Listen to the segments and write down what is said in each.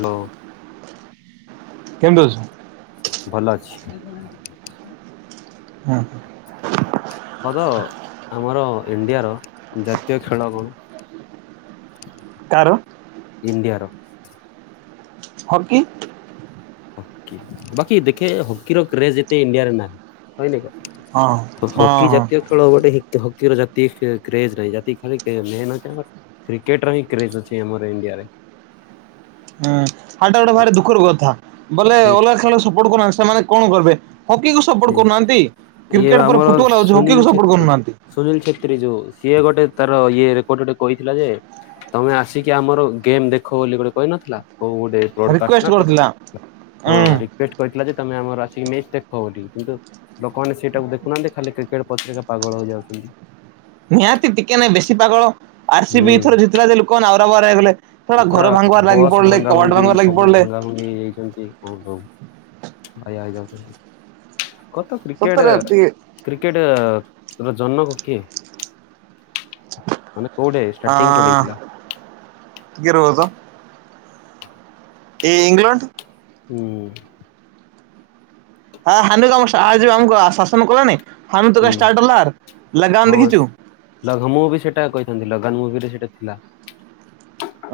Hello. କେମ ଦଉଛ। ଭଲ ଅଛି। [inaudible] ହ ତ ଆମର ଇଣ୍ଡିଆର ଜାତୀୟ ଖେଳ କଣ? ତାର। ଇଣ୍ଡିଆର। ହକି। ବାକି ଦେଖେ ହକିର କ୍ରେଜ୍ ଏତେ ଇଣ୍ଡିଆରେ ନାଁ ହଁ ହଁ ହକି ହଁ ଜାତୀୟ ଳ ଗୋଟେ ହକିର ଜାତି କେ କ୍ରେଜ ନାହିଁ ଜାତି ଖାଲି ମେ କ୍ରିକେଟ ର ହିଁ କ୍ରେଜ ଅଛି ଆମର ଇଣ୍ଡିଆରେ। ହୁଁ ହାଟା ଗୋଟେ ଭାରି ଦୁଃଖର କଥା ବଲେ ଅଲଗା ଖେଳ ସପୋର୍ଟ କରୁନାହାନ୍ତି ସେମାନେ କଣ କରିବେ। ହକିକୁ ସେ ସପୋର୍ଟ କରୁନାହାନ୍ତି ଇଏ କ୍ରିକେଟ ପରେ ଆମର ଫୁଟବଲ ଆଉଛି ସୁନୀଲ ହକିକୁ ସପୋର୍ଟ ଛେତ୍ରୀ। କରୁନାହାନ୍ତି। ସୁନୀଲ ଛେତ୍ରୀ ଯୋଉ ସିଏ ଗୋଟେ ତାର ଇଏ ରେକର୍ଡ ଗୋଟେ କହିଥିଲା ଯେ ତମେ ଆସିକି ଆମର ଗେମ୍ ଦେଖ ବୋଲି ଗୋଟେ କହିନଥିଲା କୋଉ ଗୋଟେ ପୋଡକାଷ୍ଟ ରିକ୍ୱେଷ୍ଟ ନା କରି କରିଥିଲା। ହଁ ହୁଁ ରିକୁଏଷ୍ଟ କରିଥିଲା ଯେ ତମେ ଆମର ଆସି ମେଚ୍ ଦେ ହୋଉ ଟି କିନ୍ତୁ ଲୋକମାନେ ସେଇଟାକୁ ଦେଖୁନାହାନ୍ତି ଖାଲି କ୍ରିକେଟ ପତ୍ରିକା ପାଗଳ ହେଇ ଯାଉଛନ୍ତି। ନିହାତି ଟିକେ ନାଇଁ ବେଶୀ ପାଗଳ ଆର ସି ବି ଏଥର ହୁଁ ଯିଥିଲା ଯେ ଲୋକ ଆଉରା ବାରା ହେଇଗଲେ। ଶଳା ପୁରା ଘର ଭାଙ୍ଗିବାର ଲାଗି ପଡିଲେ କବାଟ ଭାଙ୍ଗିବାର ଲାଗି ପଡିଲେ। ନେଇଯାଇଛନ୍ତି କଣ ସବୁ ଭାଇଆଇ ଯାଉଛନ୍ତି। କତ କ୍ରିକେଟ ସତରେ ଟିକେ କ୍ରିକେଟ ର ଜନକ କିଏ? ମାନେ କୋଉଠେ ହ ଷ୍ଟାର୍ଟିଂ କୋଉଠି ହେଇଥିଲା ଟିକେ ରୁହ ତ ଏ ଇଂଲଣ୍ଡ। ହୁଁ। ହୁଁ। [inaudible] ଲ ମୁ ବି ସେଟା କହିଥାନ୍ତି ଲଗନ ମୁଭିରେ ସେଇଟା ଥିଲା।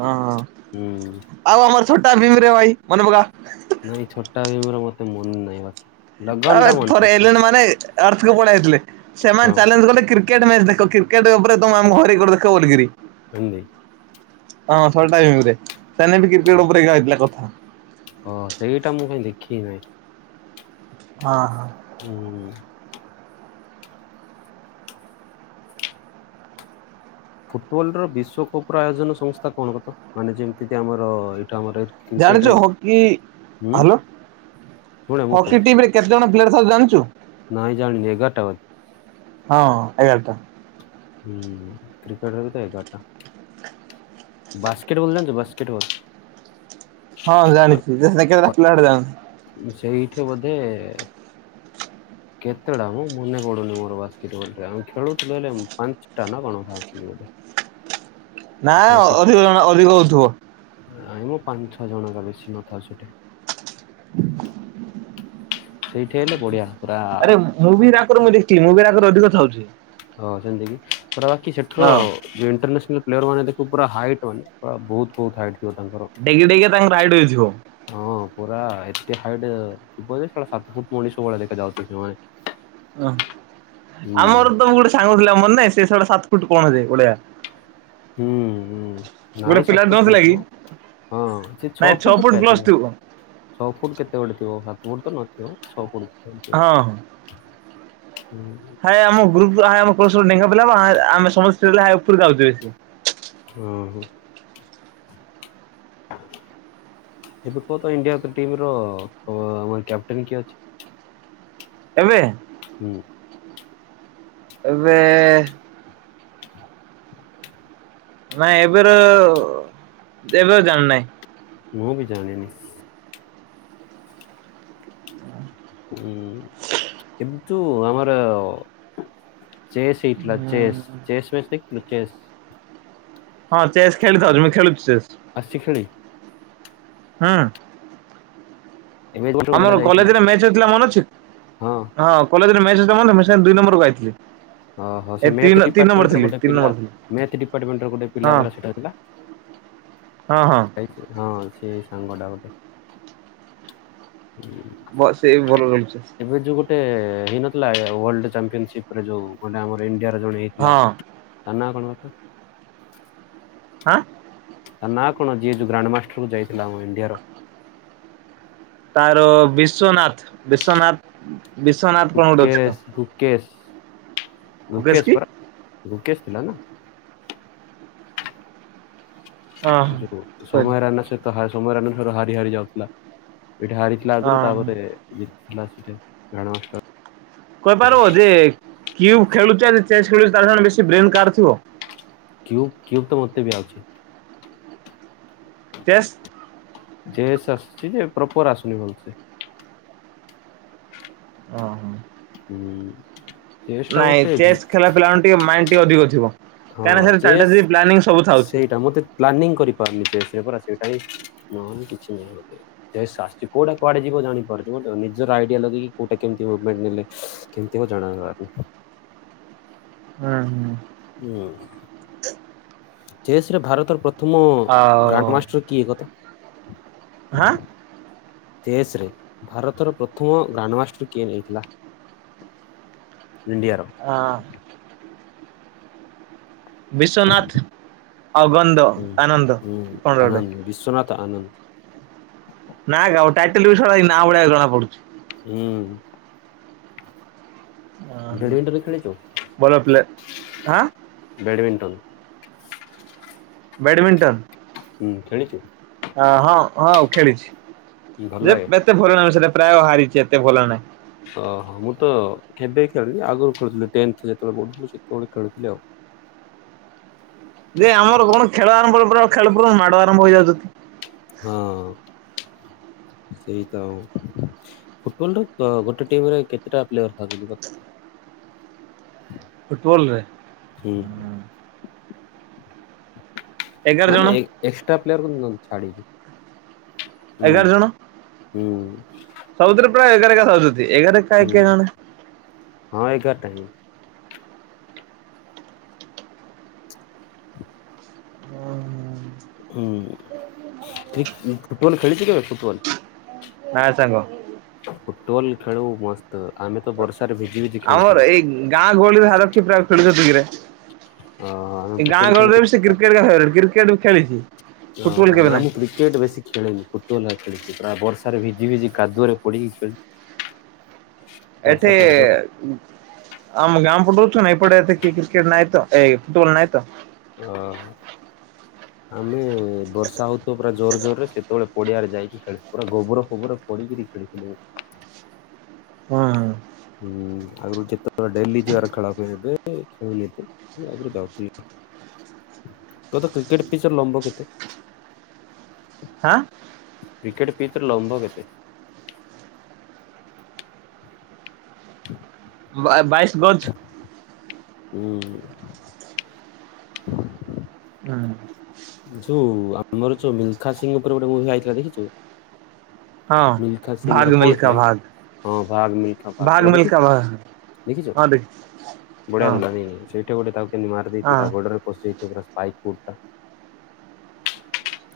ହଁ ହୁଁ ଆଉ ଆମର ଛୋଟା ଭିମରେ ଭାଇ ମନେପକା। ନାଇଁ ଛୋଟ ଭୀମ ର ମତେ ମନ ନାହିଁ ବାକି। ଲଗନ ଆ ଟା ମନେ ଅଛି ଥ ମାନେର୍ଥ ପଳଥିଲେ ସେମାନେ ହଁ। ଚାଲେଞ କଲେ କ୍ରିକେଟ୍ ମ୍ୟାଚ ଦେଖ କ୍ରିକେଟ ଉପରେମ ଆମ ଘରେ ଦେଖ ବଲିକରି। ହିନ୍ଦୀ ହଁ ଇରେ ସେ ବି କ୍ରିକେଟ ଉପରେ ଥିଲା କଥା। ହଁ ସେଇଟା ମୁଁ କାଇଁ ଦେଖିନି? ହଁ ହଁ। ହୁଁ। ଫୁଟବଲ ର ବିଶ୍ଵକପ ର ଆୟୋଜନ ସଂସ୍ଥା କଣ କ ତ ମାନେ ଯେମିତି ଆମର ଏଇଟା ଆମର ଏ ଜାଣିଛୁ ହକି ହ ଶୁଣେ ମୁଁ ହକି ଟିମରେ କେତେ ଜଣ ପ୍ଲେୟର ଥବ ଜାଣିଛୁ? ରହିଜାଣିନି ଏ ଘଟବ ହଁ ଏଗାରଟା। ହୁଁ କ୍ରିକେଟର ତ ଏଗାରଟା। ବାସ୍କେଟବଲ ଜଣିଛ ବାସ୍କେଟବଲ। ହଁ ଜାଣିଛି କେଲା ବଡେ ଜାଣି ସେଇଠି ବୋଧେ କେତେଟା ମୁଁ ମନେ ପଡୁନି ମୋର ବାସ୍କେଟବଲ ଆମେ ଖେଳୁଥିଲେ। ପାଞ୍ଚଟା ନ କଣ ଖାଉଛନ୍ତି ବୋଧେ? ନା ଅଧିକ ଜଣ ଅଧିକ ହଉଥିବ। ଆମ ପାଞ୍ଚ ଛଅ ଜଣଙ୍କା [inaudible] ସେଇଠି ହେଲେ ବଢିଆ। ପୁରା ଆରେ ମୁଭିି ରାଗରେ ମୁଁ ଦେଖି ମୁଭିି ରାକରେ ଅଧିକ ଥାଉଛି। ହଁ ସେମିତିକି ପଟା ବାକି ସେଠରୁ ହଁ। ଯୋଉ ଇଟରନ୍ୟାସନାଲ ପ୍ଲେୟର ମାନେ ପୁରା ହାଇଟ୍ ମାନେର ବହୁ ବହୁ ହଟ୍ ଡେଇକି ଡେଇକି ତାଙ୍କ ରାଇଡ୍ଇ ଯିବ। ହଁ ପୁରା ଏତେ ହାଇଟ ଥିବ ଯେେ ସାତ ଫୁଟ ମଣିଷ ଭଳିଆ ଦେଖା ଯାଉଛନ୍ତି ସେମାନେ ଓ ହୁଁ ଆମର ତ ଗୋଟେ ସାଙ୍ଗ ଥିଲା ମରେ ନହିଁ ସେଷଆଡେ ସାତ ଫୁଟ କଣ ଓଳିଆ ହୁଁଁ। ନାଇଁ ପିଲା ସାତ ଫୁଟ ନଥିଲା କି? ନଥିବ ହଁ ସେ ଛଅ ନାଇଁ ଫୁଟ ଉପରେ ପ୍ଲସ ଥିବ। ଟୁ ଛଅ ଫୁଟ କେତେ ଗୋଟେ ଥିବ ହାତ ଗୋଟ ତ ନଥିବ ଅ ଫୁଟ କେତେ ଗୋଟେ ହଁ ଥିବ। ହୁଁ। ଆ ଆମ ଗ୍ରୁପ ଆମ ଢୋ ପଲା ଆମେ ସମସ୍ତ ଉପକୁ ଆଉଛ ବ ଓ ହୋ। ଏବେ କୁହ ତ ଇଣ୍ଡିଆ ଟିମ ର ଆମର କ୍ୟାପଟେନ କିଏ ଅଛି? ଏବେ? ହୁଁ। ଏବେ ନାଇଁ ଏବୋର ଏବେ ଜାଣିନାହିଁ। ମୁଁ ବି ଜାଣନି ହୁଁ ଏମ ତୁ ଆମର। ଚସ୍ଇଟଥିଲା ଚେସ୍ ଚସ୍ ବସ୍ତ କି ଚେସ୍ ହଁ ଚେସ୍ ଖେଳିଥାଉଛି ମୁଁ ଖେଳୁଚି ଚେସ। ଆସି ଖେଳି ହୁଁ ଏବେ ଯୋଉ ପିଲାଟା ଆମର ଯାଇଥିଲା କଲେଜରେ ମ୍ୟାଚ ହେଇଥିଲା ମନ ଅଛି। ହଁ ହଁ କଲେଜରେ ମ୍ୟାଚ ମୁ ସେ ଦଇ ନମ୍ବରକୁ ଖାଇଥିଲେ ଓହୋ ସେ ମଥ ଥିଲି ତିନି ଡିପାର୍ଟମେଣ୍ଟୋଟେିଲ ନମ୍ବର ଥିଲି ମ ଡିପାର୍ଟମେଣ୍ଟ ର ଗୋଟେ ହଁ ପିଲାରା ସେଇଟାଥିଲା। ହଁ ହଁ ଏ ହଁ ସେ ସାଙ୍ଗ ଟା ଗୋଟେ ବସ୍ ଏଇ ଭଲ ରହୁଛି। ଏବେ ଯୋଉ ଗୋଟେ ହେଇନଥିଲା ୱଲମ୍ପିୟନସିପ ରେ ଯୋଉ ଗଟେ ଆମର ଇଣ୍ଡିଆରେ ଜଣେ ହେଇଥିଲା। ହଁ ତା ନାଁ କଣ? ହଁ ତା ନାଁ କଣ ଯିଏ ଯୋଉ ଗ୍ରାଣ୍ଡମାଷ୍ଟର କୁ ଯାଇଥିଲା ଆ ଇଣ୍ଡିଆର? ତାର ବିଶ୍ଵନାଥ ବିଶ୍ଵନାଥ ବିଶ୍ଵନାଥ କଣ ଗୋଟେ ଅଛି କଣ? ଲୁକେଶ। ମୁକେଶ ଲୁକେଶ କି ପରା ଲୁକେଶ ଥିଲା ନା? ହଁ ଯୋଉ ସରି ସମୟରାନା ସହିତ ସମୟରାନ ହାରି ହାରି ଯାଉଥିଲା ଏଇଠି ହାରିଥିଲା। ଥିଲା ଆଗରୁ ହଁ ତାପରେ ଜିତିଥିଲା ସେଠି। କହିପାରିବ ଯେ କି ଖେଳୁ ଚେସ୍ ଖେଳୁ ତାର ବେଶ ବ୍ରେନ କାର ଥିବ। କ୍ୟୁବ କ୍ୟୁବ ତ ମତେ ବି ଆଉଛି। ଚେସ? ଦେସ୍ ଆସୁଛି ଯେ ପ୍ରପର ଆସୁନି ଭଲସେ ଓ ହୋ ହୁଁ ଚେସ୍ ଟା ନାଇଁ ମତେ ଚେସ୍ ଖେଳ ପିଲା ଟିକେ ମାଇଣ୍ଡ ଟିକେ ଅଧିକ ଥିବ। ହଁ କାହିଁକିନା ଚେସ୍ ସୋଜି ପ୍ଲାନିଂ ସବୁ ଥାଉଛି। ସେଇଟା ମତେ ପ୍ଲାନିଂ କରିପାରନି ସେରେ ପରା ସେଇଟା ହି ନହନି କିଛିନାହିଁ। ଶାୁ କୋଉଟାୁଡେ ଯିବ ଜାଣିପାରୁିବ ବ ନିଜର ଆଇଡିଆ ଲଗେଇ କିିୋଉଟା କେମିତି ମୁଭମେଣ୍ଟ ନେଲେ। କେମିତିଉ ଜଣା ବାରି। ହୁଁ ହୁଁ ହୁଁ ଚେସ ରେ ଭାରତର ପ୍ରଥମ ଆଉ ଗ୍ରାଣ୍ଡମାଷ୍ଟର କିଏ କଥା ହଁ ତେସରେ ଭାରତର ପ୍ରଥମ ଗ୍ରାଣ୍ଡମାଷ୍ଟର କିଏ ନେଇଥିଲା। ଇଣ୍ଡିଆ ର ହଁ ବିଶ୍ଵନାଥ ଅଗନ୍ଦ ଆନନ୍ଦ କଣ ଗୋଟେ ବିଶ୍ୱନାଥ ତ ଆନନ୍ତ ନାଁ ଆଉ ଟାଇଟଲ ବି ନାଁ ଭଳିଆକୁ ଜଣା ପଡୁଛି। ହୁଁ। ବ୍ୟାଡମିଣ୍ଟନ ଖେଳିଛୁ? ଭଲପିଲା ହାଁ। ବ୍ୟାଡ଼ମିଣ୍ଟନ୍। ବ୍ୟାଡ଼ମିଣ୍ଟନ୍। ହୁଁ ଖେଳିଚୁ? ହଁ -ହଁ ଖେଳିଚି ଭଲ ଯେ ଲାଗେ? ଏତେ ଭଲ ନାହିଁ ସେଟା ପ୍ରାୟ ହାରିଚି ଏତେ ଭଲ ନାହିଁ। ଓ ହଁ ମୁଁ ତ କେବେ ଖେଳିଲି ଆଗରୁ ଖେଳୁଥିଲି ଟେନ୍ଥ୍ ଯେତେବେଳେ ପଢୁଥିଲି ସେତେବେଳେ ଖେଳଥିଲି ଆଉ। ଯେ ଆମର କଣ ଖେଳ ଆରମ୍ଭ ଖେଳ ପୂର୍ବରୁ ମାଡ ଆରମ୍ଭ ହେଇଯାଉଚିତି। ହଁ ସେଇତ ଆଉ। ଫୁଟବଲ୍ ର ଗୋଟେ ଟିମ୍ ରେ କେତେଟା ପ୍ଲେୟର ଥାଆନ୍ତି ଫୁଟବଲ୍ ରେ? ହୁଁ ଏଗାର ଜଣ ମାନେ ଏକ୍ ଏକ୍ସଟ୍ରା ପ୍ଲେୟର କୁ ନ- ଛାଡିକି। ହୁଁ ଏଗାର୍ ଜଣ ହୁଁ ସବୁଥିରେ ପ୍ରାୟ ଏଗାର୍ ଏଗାର୍ ଥାଉଚନ୍ତି ଏଗାର୍ ରେ ହୁଁ [unintelligible] ଜଣେ ହଁ ଏଗାର୍ ଟା ହିଁ। [unintelligible] ହୁଁ-ହଁ- ଫୁଟବଲ୍ ଖେଳିଚି କେବେ ଫୁଟବଲ୍? ନା ସାଙ୍ଗ। ଫୁଟୁବଲ୍ ଖେଳୁ ମସ୍ତ୍ ଆମେ ତ ବର୍ଷାରେ ଭିଜି ଭିଜି ଆମର ଖେଳୁଥିଲୁ। ଏଇ ଗାଁ ଗହଳି ଭାବେ [unintelligible] ସେତିକିରେ। ଅ ଆମେ ଏ ଗାଁ ଫୁଟବଲ ଗହଳିରେ ଖେଳୁଥିଲୁ। ବି ସେ କ୍ରିକେଟ୍ [unintelligible] କ୍ରିକେଟ୍ ଖେଳିଚି ଫୁଟୁବଲ୍ କେବେ ନାଇଁ। କ୍ରିକେଟ୍ ବେଶୀ ଖେଳେନି। ଫୁଟୁବଲ୍ ରା ଖେଳିଚି ପୁରା ବର୍ଷା ରେ ଭିଜି ଭିଜି କାଦୁଅରେ ପଡିିକି ଖେଳିଚି। ଏଠେ ଆମ ଗାଁ ପଟଉଚୁ ନା ଏପଟେ ଏତେ କ୍ରିକେଟ୍ ନାଇଁ ତ ଏଇ ଫୁଟୁବଲ୍ ନାଇଁ ତ। ଅ ହ ଆମେ ବର୍ଷା ହଉଥିବ ପୁରା ଜୋର୍ ଜୋର୍ ରେ ସେତବେଳେ ପଡିଆରେ ଯାଇକି ଖେଳୁ ପୁରା ଗୋବର ଫୋବର ପଡିକିରି ଖେଳିଥିଲୁ। [unintelligible] ହୁଁ ଆଗୁରୁ ଯେତେବେଳେ ଡେଲି ଯିବାର ଖେଳ ହୁଏ ସେଠେ [unintelligible] ଆଗୁରୁ ଯାଉଥିଲି। ତ-ତ କ୍ରିକେଟ୍ ପିଚ୍ ର ଲମ୍ବ କେତେ? ଆଁ। କ୍ରିକେଟ୍ ପିଚ୍ ର ଲମ୍ବ କେତେ? ବା- ବାଇଶ୍ ଗଜ୍ ହୁଁ। ହୁଁ। ଯଉ ଆମର ଯଉ ମିଲ୍ଖା ସିଂଙ୍ଗ୍ ଉପରେ ଗୋଟେ ମୁଭି ଆଇଥିଲା ଦେଖିଚୁ? ହଁ। ମିଲ୍ଖା ସିଂ ଭାଗ ର କଣ ମିଲ୍ଖା ଥିଲା ଭାଗ ଭାଗ କି? ମିଲ୍ଖା ଭାଗ ଦେଖିଛୁ? ହଁ ଦେଖିଚି। ବଢିଆ ଥିଲା ନାଇକି ସେଇଠି ଗୋଟେ ତାକୁ କେମତି ମାର୍ ଦେଇଥିବେ ହଁ। ତା ଗୋଡରେ ପଶିଯାଇଥିବ ପୁରା ସ୍ପାଇକୋପ୍ ଟା।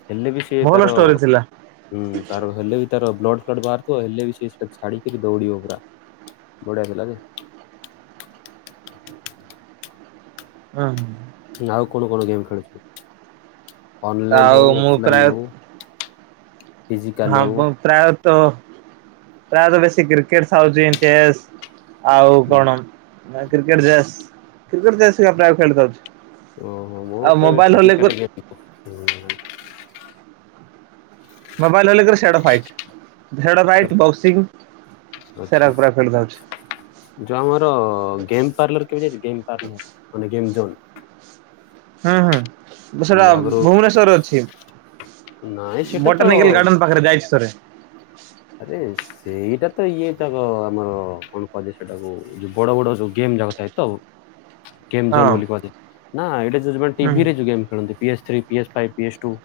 ହେଲେ ବି ସିଏ ଭଲ ତାର ଷ୍ଟୋରି ଥିଲା ହୁଁ ତାର ହେଲେ ବି ତାର ବ୍ଲଡ୍ ଫ୍ଲଡ଼୍ ବାହାରୁଥିବ ହେଲେ ବି ସେ ଛାଡିକି ବି ଦୌଡିବ ପୁରା ବଢିଆ ଥିଲା ଯେ। ହଁ। ଆଉ କଣ କଣ ଗେମ୍ ଖେଳୁଚୁ ଅନଲାଇନ୍ ଆଉ ହଉ ମୁଁ ପ୍ରାୟ ଅଫଲାଇନ୍ ହଉ। ଫିଜିକାଲ ହଁ ହଉ। ବ ପ୍ରାୟତ ପ୍ରାୟତ ବେଶୀ କ୍ରିକେଟ୍ ସାଉଚିନ୍ ଚେସ୍ ଆଉ ହୁଁ। କଣ କ୍ରିକେଟଚେସ୍ କ୍ରିକେଟଚେସ୍ ପ୍ରାୟ ଖେଲଚାଉଚ୍? ଓହୋ ମୋର ତ ଏବେ ଫି ଗେମ୍। ମୋବାଇଲ ହେଲେ ସେ ଫାଇଟ୍ ଫାଇଟ ବକ୍ସିଂ ଆଚ୍ଛା। ସେଟା ପୁରା ଖେଳିଯାଉଛି। ଯୋଉ ଆମର ଗେମ୍ ପାର୍ଲର କେବେ ଯାଇଚୁ ଗେମ୍ ପାର୍ଲର ମାନେ ଗେମ୍ ଜୋନ୍? ହୁଁ ହୁଁ ସେଟା ଆଗରୁ ଭୁବନେଶ୍ୱରରେ ନାଇଁ ଅଛି। ସେଟା ତ ବୋଟାନିକାଲ ଗାର୍ଡେନ ପାଖରେ ଯାଇଛି ଥରେ। ଆରେ ସେଇଟା ତ ଇଏ ଯାକ ଆମର କଣ କୁହାଯାଏ ସେଟାକୁ ଯୋଉ ବଡ ବଡ ଯୋଉ ଗେମ୍ ଯାକ ଥାଏ। ତ ଗେମ୍ ଜୋନ୍ ହଁ। ବୋଲି କୁଜାଏ ନା ଏଇଟା ଯୋଉମାନେ ହୁଁ ଟିଭିରେ ଯୋଉ ଗେମ୍ ଖେଳନ୍ତି? PS three PS five P S two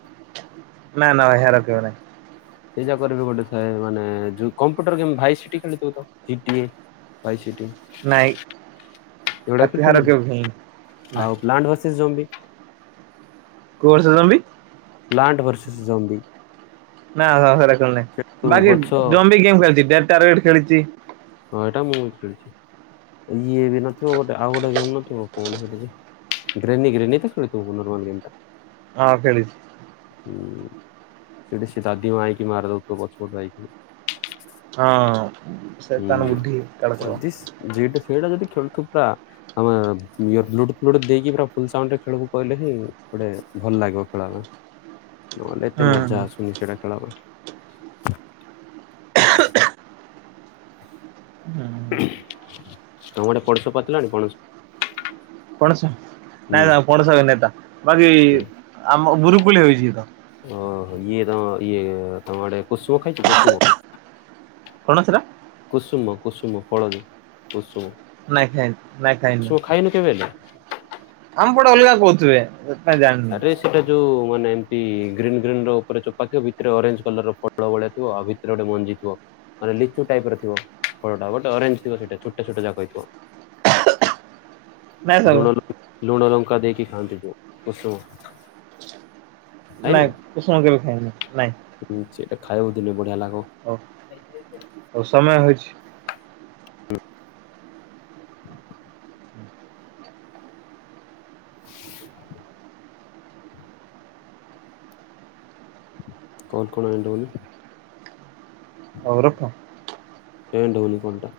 ନା ନା ଭାଇ ଏହାର ଖେଳନି। ସେଇ ଜାକରେ ବି ଗୋଟେ ଥାଏ ମାନେ ଯଉ କମ୍ପୁଟର ଗେମ୍ ଭାଇ ସିଟି ଖେଳୁଥିବ ତ ଫିଟିଏ। ଭାଇ ସିଟି। ନାଇଁ ତାତି ହାର ଖେଳିଲୁ କେ ବି ହେଇନି ନା? ଆଉ ଲାଣ୍ଡ ଭସିସ୍ ଜୋନ୍ ବି। କୋରସ ଜମ୍ବି? Plant versus zombie. ନା ସେ ନାଁ ବାକି ଗଛ ଜମବି ଗେମ୍ ଖେଳିଛି ଢ ଚୱେଟ ଖେଳିଛି? ହଁ ଏଇଟା ମୁଁ ବୁଝିଛି ଇଏ ବି ନଥିବ ଗୋଟେ ଆଉ ଗୋଟେ ଗେମ୍ ନଥିବ? ଗ୍ରେନୀ ଗ୍ରେନୀ ତ ଖେଳ ନର୍ ଗେମଟା? ହଁ ଖେଳିଛି। ହୁଁ ସେଠି ସେ ଦାଦି ମା ହେଇକି ମାରିଦଉଥିବ ପଛପଟ ଯଇକି। ହଁ ସେ ତାନ ହୁଁ। ଗୁଠି ଖେଳୁଥିବ। ଯଦି ଯେଟା ସେଇଟା ଯଦି ଖେଳୁଥୁବ ପରା ଆମେ ଫ୍ଲୁର୍ଟ ଦେଇକି ପୁରା ଫଲରେ ଖେଳକୁ କହିଲେ ହିଁ ଗୋଟେ ଭଲ ଲାଗିବ ଖେଳନା? ନହେଲେ ଏତେ ମଜା ହୁଁ ଆସୁନି ସେଟା ଖେଳବା। ହୁଁ ତମ ଆଡ଼େ ପଡଶ ପାଚିଲାଣି ପଣସ। କଣ ହୁଁ ନାଇଁ ନାାଇ କଣସ ନାଇଁତା ବାକି ଆମ ବୁରୁକୁଳି ହେଇଛି ତ? ଓହୋ ଇଏ ତମ ଇଏ ତମଡେ କୁସୁମ ଖାଇଛି କୁସୁମ? କଣ ସେଟା? କୁସୁମ କୁସୁମ ଫଳଦ କୁସୁମ? ନାଇଁ ଖାଇନି ନାଇଁ ଖାଇନି। କୁସୁମ ଖାଇନୁ କେବେ? ଆମ ପଟେ ଅଲଗା କହୁଥିବେ? କାଇଁ ଜାଣିନି ଆରେ ସେଟା ଯୋଉ ମାନେ ଏମତି ଗ୍ରୀନ୍ ଗ୍ରୀନ ର ଉପରେ ଚୋପାକିବ ଭିତରେ ଅରେଞ୍ଜ କଲର ର ଫଳ ଭଳିଆ ଥିବ ଆଉ ଭିତରେ ଭିତରେ ଗୋଟେ ମଞ୍ଜିଥିବ? ମାନେ ଲିଚୁ ଟାଇପ ର ଥିବ ଫଳଟା ଗୋଟେ ଅରେଞ୍ଜ ଥିବ ସେଇଟ ଛୋଟ ଛୋଟ ଯାକ ଥିବ। ନାଇଁ ସାଙ୍ଗ ଲୁଣ ଲଙ୍କା ଲୋଣ ଲଙ୍କା ଦେଇକ ଖାଆନ୍ତି ଯୋଉ କୁସୁମ? ନାଇଁ କୁସୁମ କେବେ ଖାଇନି ନାଇଁ? ହୁ ସେଇଟା ଖାଇବ ଦିନେ ବଢିଆ ଲାଗିବ? ଓଉ ହଉ ସମୟ ହେଇଛି। [inaudible] କଣ କଣ ଏଣ୍ଡ ହଉନି? ହଉ ରଖ। ଏଡାଉନିକଣ୍ଟା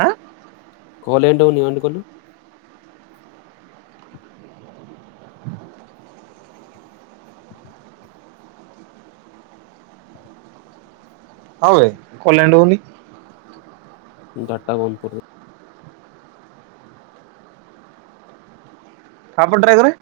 ହଁ। କହଲେଣ୍ଡଉ ନି ଅନ୍ କଲୁ। [inaudible] ହଁବେ କଲ୍ୟାଣ୍ଡ ହଉନି। ଡାଟ ବନ୍ଦ କରିଦେ ଆପଣ ଟ୍ରାଏ କରେ